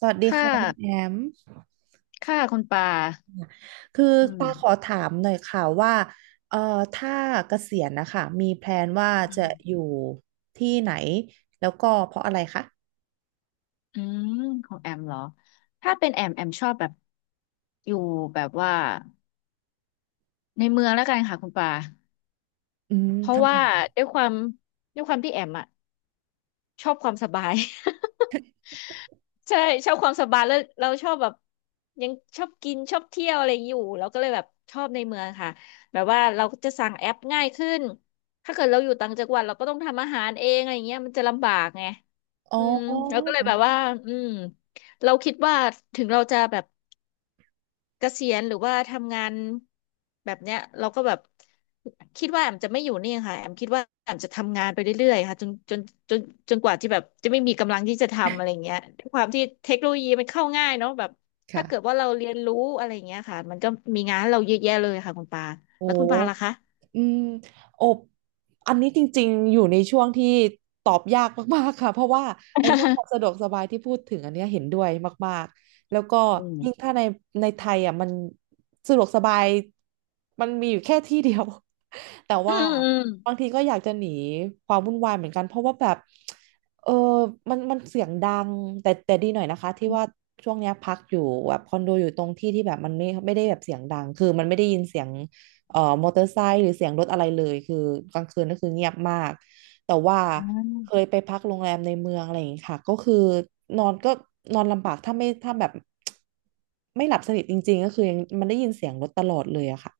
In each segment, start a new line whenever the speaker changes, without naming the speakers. สวัสดี
ค่า
ค่ะคุณแอม
ค่าคุณปา
คือ
อืม
ตาขอถามหน่อยค่ะว่าเอ่อถ้าเกษียณนะคะมีแพลนว่า
อื
จะอ
ม
ยู่ที่ไหนแล้วก็เพราะอะไรคะ
อืม ของแอมเหรอ ถ้าเป็นแอมแอมชอบแบบอยู่แบบว่าในเมืองแล้วกันค่ะคุณปา
อืม
เพราะ
ทำไม
ว่าด้วยความด้วยความที่แอมอะชอบความสบาย ใช่ชอบความสบายแล้วเราชอบแบบยังชอบกินชอบเที่ยวอะไรอยู่เราก็เลยแบบชอบในเมืองค่ะแบบว่าเราจะสั่งแอปง่ายขึ้นถ้าเกิดเราอยู่ต่างจังหวัดเราก็ต้องทำอาหารเองอะไรเงี้ยมันจะลำบากไง
อ๋
อื
อ
มเราก็เลยแบบว่าอืมเราคิดว่าถึงเราจะแบบ เกษียณหรือว่าทำงานแบบเนี้ยเราก็แบบคิดว่าแอมจะไม่อยู่นี่ค่ะแอมคิดว่าแอมจะทำงานไปเรื่อยๆค่ะจนจนจนจนกว่าที่แบบจะไม่มีกำลังที่จะทำอะไรเงี้ยด้วยความที่เทคโนโลยีมันเข้าง่ายเนาะแบบถ้า
ค่ะ
เกิดว่าเราเรียนรู้อะไรเงี้ยค่ะมันก็มีงานให้เราเยอะแยะเลยค่ะคุณปา
โอ้
แล้วคุณปาล่ะคะ
อืมอบอันนี้จริงๆอยู่ในช่วงที่ตอบยากมากๆค่ะเพราะว่าไอ้เรื่องความสะด วกสบายที่พูดถึงอันเนี้ยเห็นด้วยมากๆแล้วก็
อื
ยิ่ง
ม
ถ้าในในไทยอ่ะมันสะดวกสบายมันมีอยู่แค่ที่เดียว แต่
อื
ว่า
มอืม
บางทีก็อยากจะหนีความวุ่นวายเหมือนกันเพราะว่าแบบเออมันเสียงดังแต่ดีหน่อยนะคะที่ว่าช่วงเนี้ยพักอยู่แบบคอนโดอยู่ตรงที่ที่แบบมันไม่ได้แบบเสียงดังคือมันไม่ได้ยินเสียง มอเตอร์ไซค์หรือเสียงรถอะไรเลยคือกลางคืนก็คือเงียบมากแต่ว่า
อื
เคย
ม
ไปพักโรงแรมในเมืองอะไรอย่างงี้ค่ะก็คือนอนก็นอนลำบากถ้าแบบไม่หลับสนิทจริงๆก็คือยังมันได้ยินเสียงรถตลอดเลยอะค่ะ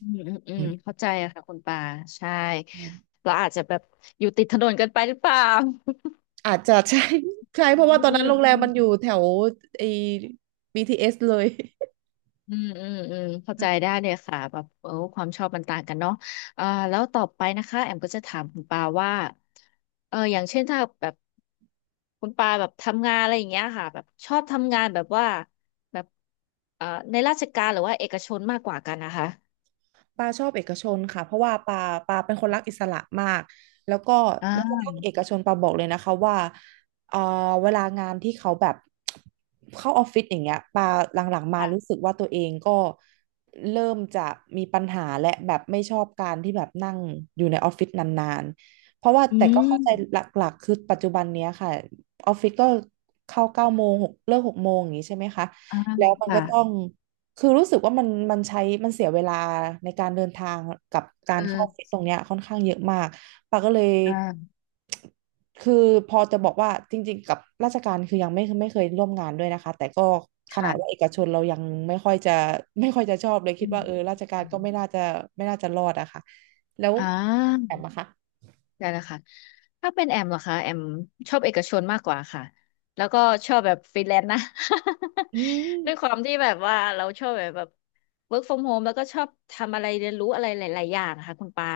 อืมอืมอื
อื
ม
ม
เข้าใจอะค่ะคุณปาใช่
อ
เราอาจจะแบบอยู่ติดถนนกันไปหรือเปล่า
าจจะ ใช่ ใช่
อ
เพราะว่า
ื
ตอนนั้น
ม
โรงแร
อื
ม
ม
มันอยู่แถวไอ้ BTS เอสเลย
อืมอืมอืมเข้าใจได้เลยค่ะแบบเออความชอบมันต่างกันเนาะอ่าแล้วต่อไปนะคะแอมก็จะถามคุณปาว่าเอออย่างเช่นถ้าแบบคุณปาแบบทำงานอะไรอย่างเงี้ยค่ะแบบชอบทำงานแบบว่าแบบเอ่อในราชการหรือว่าเอกชนมากกว่ากันนะคะ
ปาชอบเอกชนค่ะเพราะว่าปาเป็นคนรักอิสระมากแล้วก็แม้กระ
อ่า
ทั่งเอกชนปาบอกเลยนะคะว่าเอ่อเวลางานที่เขาแบบเข้าออฟฟิศอย่างเงี้ยปาหลังๆมา
ค่ะ
รู้สึกว่าตัวเองก็เริ่มจะมีปัญหาและแบบไม่ชอบการที่แบบนั่งอยู่ในออฟฟิศนานๆเพราะว่า
อื
แต่ก็เข้าใจหล
ม
ักๆคือปัจจุบันเนี้ยค่ะออฟฟิศก็เข้าเก้าโมงหกเลิกหกโมงอย่างงี้ใช่ไหมคะ
อ่า
แล้วมัน
ค่ะ
ก็ต้อง คือรู้สึกว่ามันใช้มันเสียเวลาในการเดินทางกับกา
เอ
รเข้าออฟฟิศ
อ
ตรงเนี้ยค่อนข้างเยอะมากปาก็เลย
อ่า
คือพอจะบอกว่าจริงๆกับราชการคือยังไม่เคยร่วมงานด้วยนะคะแต่ก็ขนาดว่าเอ
ค่ะ
กชนเรายังไม่ค่อยจะไม่ค่อยจะชอบเลยคิด
อื
ว่าเออ
ม
ราชการก็ไม่น่าจะรอดอะค่ะแล้ว
อ่า
แอมอะคะ
ได้แล้วค่ะถ้าเป็นแอมเหรอคะแอมชอบเอกชนมากกว่าค่ะแล้วก็ชอบแบบฟรีแลนซ์นะ
อืม
ด้วยความที่แบบว่าเราชอบแบบ work from home แล้วก็ชอบทำอะไรเรียนรู้อะไรหลายๆอย่างค่ะคุณปา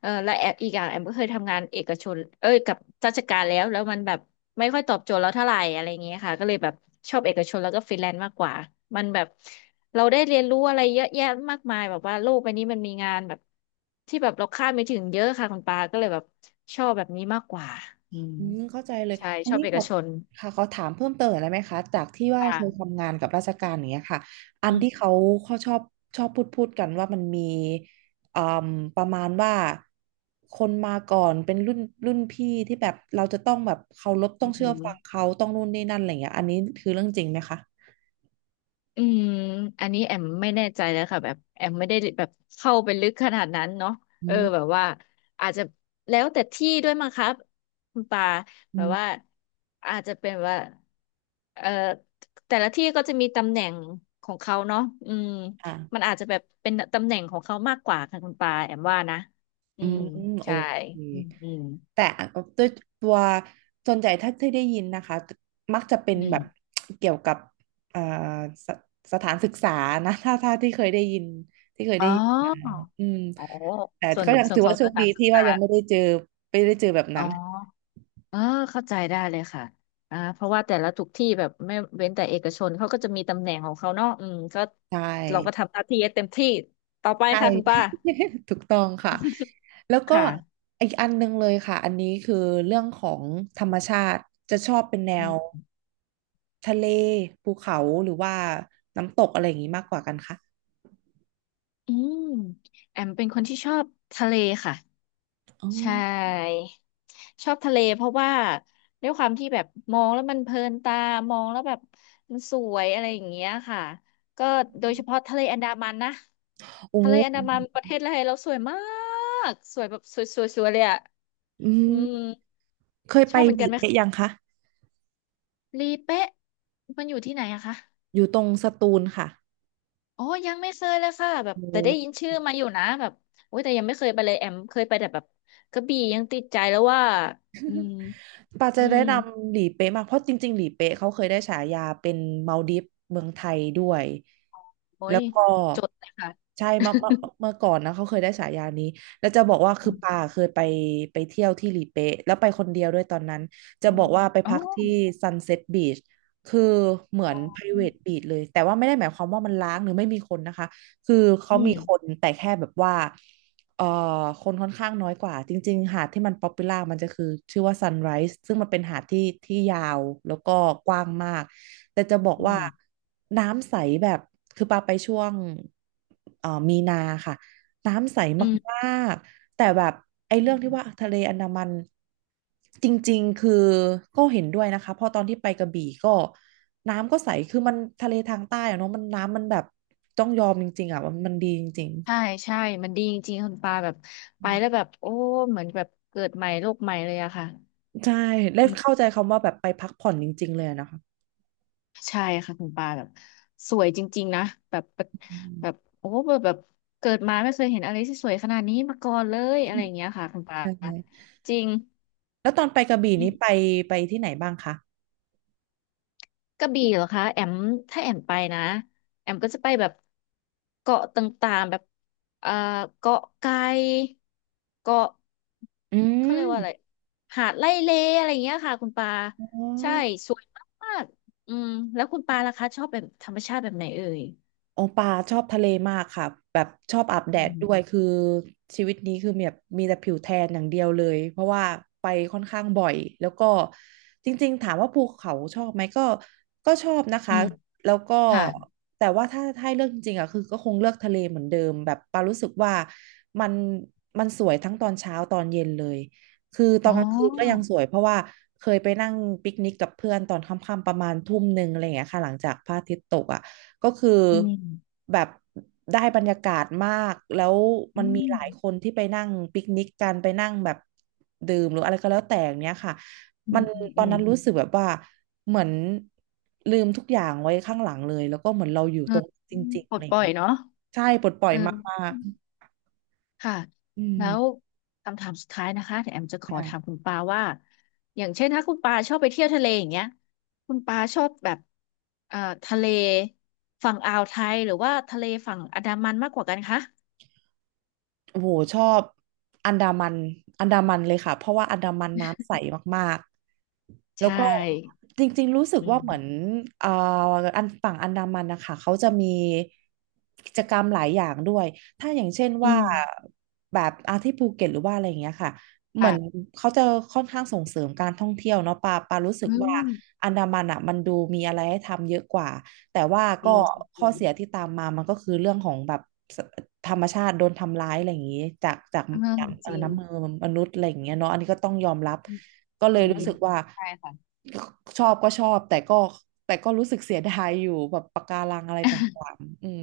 เออและแอมอีกอย่างแอมก็เคยทำงานเอกชนเอ้ยกับราชการแล้วแล้วมันแบบไม่ค่อยตอบโจทย์เราเท่าไหร่อะไรอย่างเงี้ยค่ะก็เลยแบบชอบเอกชนแล้วก็ฟรีแลนซ์มากกว่ามันแบบ เราได้เรียนรู้อะไรเยอะแยะมากมายแบบว่าโลกใบนี้มันมีงานแบบที่แบบเราคาดไม่ถึงเยอะค่ะคุณปาก็เลยแบบชอบแบบนี้มากกว่าอืม
อืมเข้าใจเลย
ใช่
อัน
ชอบ
นี้
เอ
ข
ก
อ
ชน
ค่ะขอถามเพิ่มเติมหน่อยได้ไหมคะจากที่ว่าเคย
อ่า
ทำงานกับราชการอย่างเงี้ยค่ะ อั
อื
นที่
ม
เขาชอบพูดกันว่ามันมีอืมประมาณว่าคนมาก่อนเป็นรุ่นพี่ที่แบบเราจะต้องแบบเคารพต้
อื
องเชื่อฟัง
ม
เขาต้องนู่นนี่นั่นอะไรอย่างเงี้ยอันนี้คือเรื่องจริงไหมคะ
อืมอันนี้แอมไม่แน่ใจแล้วค่ะแบบแอมไม่ได้แบบเข้าไปลึกขนาดนั้นเนาะ
อื
เออแบ
ม
บว่าอาจจะแล้วแต่ที่ด้วยมั้งครับคุณปา
อื
แบบว่า
ม
อาจจะเป็นว่าเอ่อแต่ละที่ก็จะมีตำแหน่งของเขาเนาะอืมมัน
ค่ะ
อาจจะแบบเป็นตำแหน่งของเขามากกว่าค่ะคุณปาแอมว่านะอื
อืม
ม
โอ
ใช่
เค
อืมอืม
แต่ด้วยตัวส่วนใหญ่ถ้าที่ได้ยินนะคะมักจะเป็น
อื
แบบ
ม
เกี่ยวกับเอ่อสสถานศึกษานะถ้าที่เคย
อ๋
ได้ยินมา
อ
อืม
อ๋อ
แต่
ส่วน
ก็ยัง
ส่ว
ถื
น
อ
ขอ
ว่า
ง
โช
ส
ค
ถา
ดี
นศึก
ที่
ษา
ว่ายังไม่ได้เจอแบบ
อ๋
นั้น
อ อ่าเข้าใจได้เลยค่ะอ่าเพราะว่าแต่ละทุกที่แบบไม่เว้นแต่เอกชนเขาก็จะมีตำแหน่งของเขาเนาะอืมก็
ใช่
เราก็ทำหน้าที่ให้เต็มที่ต่อไป
ใช่
ค่ะคุณป้า
ถูกต้องค่ะแล้ว
ค
ก็
่ะ
อีกอันหนึงเลยค่ะอันนี้คือเรื่องของธรรมชาติจะชอบเป็นแนว
อืม
ทะเลภูเขาหรือว่าน้ำตกอะไรอย่างนี้มากกว่ากันคะ
อืมแอมเป็นคนที่ชอบทะเลค่ะ
อ๋อ
ใช่ชอบทะเลเพราะว่าด้วยความที่แบบมองแล้วมันเพลินตามองแล้วแบบมันสวยอะไรอย่างเงี้ยค่ะก็โดยเฉพาะทะเลอันดามันนะ
โอ้
ทะเลอันดามันประเทศไทยเราสวยมากสวยแบบสวยๆๆเลยอะ
อื
อืม
มเคย
ช
ไป
อบเหมือ
ห
น
ลี
กันไหม
เป๊ะยั
คะ
งคะ
ลีเป๊ะมันอยู่ที่ไหนอะคะ
อยู่ตรงสตูลค่ะ
อ๋อยังไม่เคยเลยค่ะแบบ
โอ
แต่ได้ยิน
้
ชื่อมาอยู่นะแบบโอ้ยแต่ยังไม่เคยไปเลยแอมเคยไปแต่แบบกระบี่ยังติดใจแล้วว่าอืม
ปาจะ
อื
แนะ
ม
นำหลีเป๊ะมากเพราะจริงๆหลีเป๊ะเขาเคยได้ฉายาเป็นมัลดิฟเมืองไทยด้วย
โอ้
แล้
ย
วก็
จดเลยค่ะ
ใช่เมื่อก่อนนะเขาเคยได้ฉายานี้แล้วจะบอกว่าคื
อื
อปา
ม
เคยไปเที่ยวที่หลีเป๊ะแล้วไปคนเดียวด้วยตอนนั้นจะ
อื
บ
ม
อกว่าไป
อ๋อ
พักที่ Sunset Beach คือเหมือ
อ๋
น
อ
private beach เลยแต่ว่าไม่ได้หมายความว่ามันล้างหรือไม่มีคนนะคะคือเขา
อื
มี
ม
คนแต่แค่แบบว่า เอ่อคนค่อนข้างน้อยกว่าจริงๆหาดที่มันป๊อปปูล่ามันจะคือชื่อว่า Sunrise ซึ่งมันเป็นหาดที่ที่ยาวแล้วก็กว้างมากแต่จะบอก
อื
ว่า
ม
น้ำใสแบบคือปาไปช่วงมีนาค่ะน้ำใส
อืมอืม
มากๆแต่แบบไอ้
อื
เรื่อง
ม
ที่ว่าทะเลอันดามันจริงๆคือก็เห็นด้วยนะคะเพราะตอนที่ไปกระบี่ก็น้ำก็ใสคือมันทะเลทางใต้อะเนาะมันน้ำมันแบบต้องยอมจริงๆอ่ะว่ามันดีจริง
ใช่ใช่มันดีจริงๆคุณปาแบบไปแล้วแบบโอ้เหมือนแบบเกิดใหม่โลกใหม่เลยอะค่ะ
ใช่ได้เข้าใจคำว่าแบบไปพักผ่อนจริงๆเลยอะนะคะ
ใช่ค่ะคุณปาแบบสวยจริงๆนะแบบ
อืม
โอ้แบบเกิดมาไม่เคยเห็นอะไรที่สวยขนาดนี้มาก่อนเลยอะไรอย่างเงี้ยค่ะคุณปา
ใช่
จริง
แล้วตอนไปกระบี่
อื
นี้
ม
ไปที่ไหนบ้างคะ
กระบี่เหรอคะแอมถ้าแอมไปนะแอมก็จะไปแบบเกาะต่างๆแบบเอ่อเกาะไก่เกาะ
อื
เขาเรียกว่าอะไร
ม
หาดไร่เลอะไรอย่างเงี้ยค่ะคุณปา
อ๋อ
ใช่สวยมากๆอืมแล้วคุณปาล่ะคะชอบแบบธรรมชาติแบบไหนเอ่ย
โอปาชอบทะเลมากค่ะแบบชอบอาบแด
อื
ด
ม
ด้วยคือชีวิตนี้คือแบบมีแต่ผิวแทนอย่างเดียวเลยเพราะว่าไปค่อนข้างบ่อยแล้วก็จริงๆถามว่าภูเขาชอบไหมก็ชอบนะ
อื
คะ
ม
แล้วก็
ค่ะ
แต่ว่าถ้าให้เลือกจริงๆอ่ะคือก็คงเลือกทะเลเหมือนเดิมแบบปารู้สึกว่ามันมันสวยทั้งตอนเช้าตอนเย็นเลยคือตอ
อ๋
น
อ
กลางคืนก็ยังสวยเพราะว่าเคยไปนั่งปิกนิกกับเพื่อนตอนค่ำๆประมาณทุ่มหนึ่งอะไรอย่างเงี้ยค่ะหลังจากพระอาทิตย์ตกอ่ะ ก็คือ
อืม
แบบได้บรรยากาศมาก แล้วมัน
อื
มี
ม
หลายคนที่ไปนั่งปิกนิกกันไปนั่งแบบดื่มหรืออะไรก็แล้วแต่อย่างเนี้ยค่ะ
อื
มั
ม
น
อืม
ตอน
อืม
นั้นรู้สึกแบบว่าเหมือนลืมทุกอย่างไว้ข้างหลังเลย แล้วก็เหมือนเราอยู่
เอ
ต
อ
รงจริงๆ
ปล
อะไร
ด
อ
ป
ย่าง
ล่อย
เงี้ย
เนาะ
ใช่ปลดปล่อย
เอ
มา
อ
ก
ค่ะ
ๆอืม
แล้วคำถามสุดท้ายนะคะแแอมจะขอถามคุ
ค่ะ
ณปาว่าอย่างเช่นถ้าคุณปาชอบไปเที่ยวทะเลอย่างเงี้ยคุณปาชอบแบบเอ่อทะเลฝั่งอ่าวไทยหรือว่าทะเลฝั่งอันดามันมากกว่ากันคะ
โอ้โหชอบอันดามันอันดามันเลยค่ะเพราะว่าอันดามันน้ำใสมากๆ
ใช
แล้วก็
่
จริงๆรู้สึก
อื
ว่าเหมือน
ม
เอ่ออันฝั่งอันดามันนะคะเขาจะมีกิจกรรมหลายอย่างด้วยถ้าอย่างเช่น
อื
ว่า
ม
แบบอาที่ภูเก็ตหรือว่าอะไรอย่างเงี้ยค่ะเหมือน
ค่ะ
เขาจะค่อนข้างส่งเสริมการท่องเที่ยวเนาะปารู้สึ
อื
กว่า
ม
อันดามันอ่ะมันดูมีอะไรให้ทำเยอะกว่าแต่ว่า
จ
ก็
ริงจ
ข้อ
ริง
เสียที่ตามมามันก็คือเรื่องของแบบ ธรรมชาติโดนทำร้ายอะไรอย่างนี้จาก
เออม
จาก
จริง
น้ำมือมนุษย์อะไรอย่างเงี้ยเนาะอันนี้ก็ต้องยอมรับก็เล
อื
ย
ม
รู้สึกว่า
ใช่ค่ะ
ชอบก็ชอบแต่ก็รู้สึกเสียดายอยู่แบบปะการังอะไรต่างๆอืม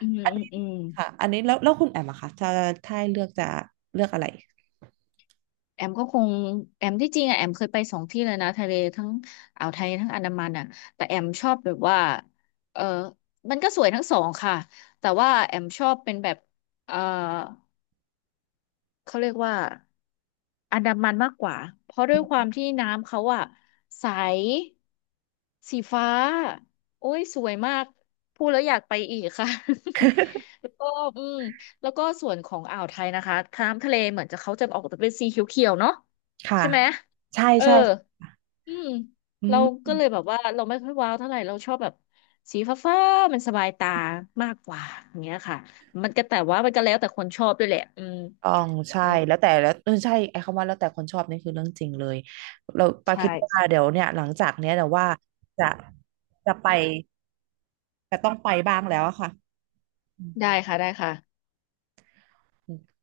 อืม
อัน
อืม
นี้
อืม
ค่ะอันนี้แล้วคุณแอมอะคะถ้าให้เลือกจะเลือกอะไร
แอมก็คงแอมที่จริงอะแอมเคยไปสองที่เลยนะทะเลทั้งอ่าวไทยทั้งอันดามันอ่ะแต่แอมชอบแบบว่าเออมันก็สวยทั้งสองค่ะแต่ว่าแอมชอบเป็นแบบเออ เขาเรียกว่าอันดามันมากกว่าเพราะด้วยความที่น้ำเขาอะใสสีฟ้าโอ้ยสวยมากพูดแล้วอยากไปอีกค่ะ แล้วก็อืมแล้วก็ส่วนของอ่าวไทยนะคะน้ำทะเลเหมือนจะเขาจะออกจะเป็นสีเขียวๆเนาะ
ค่ะ
ใช่ไหม
ใช่
เออ
ใช่
อืม
อื
เราก็
ม
เลยแบบว่าเราไม่ค่อยว้าวเท่าไหร่เราชอบแบบสีฟ้าๆมันสบายตามากกว่าอย่างเงี้ยค่ะมันก็แต่ว่ามันก็แล้วแต่คนชอบด้วยแหละอืม
อ๋องใช่แล้วแต่แล้วเออใช่ไอ้คำว่าแล้วแต่คนชอบนี่คือเรื่องจริงเลยเราปาคิดว่า
ใช่
เดี๋ยวเนี่ยหลังจากเนี้ยเดี๋ยวว่าจะจะไป แต่ต้องไปบ้างแล้วอะค่ะอื
ได้ค่ะได้ค่ะ
ม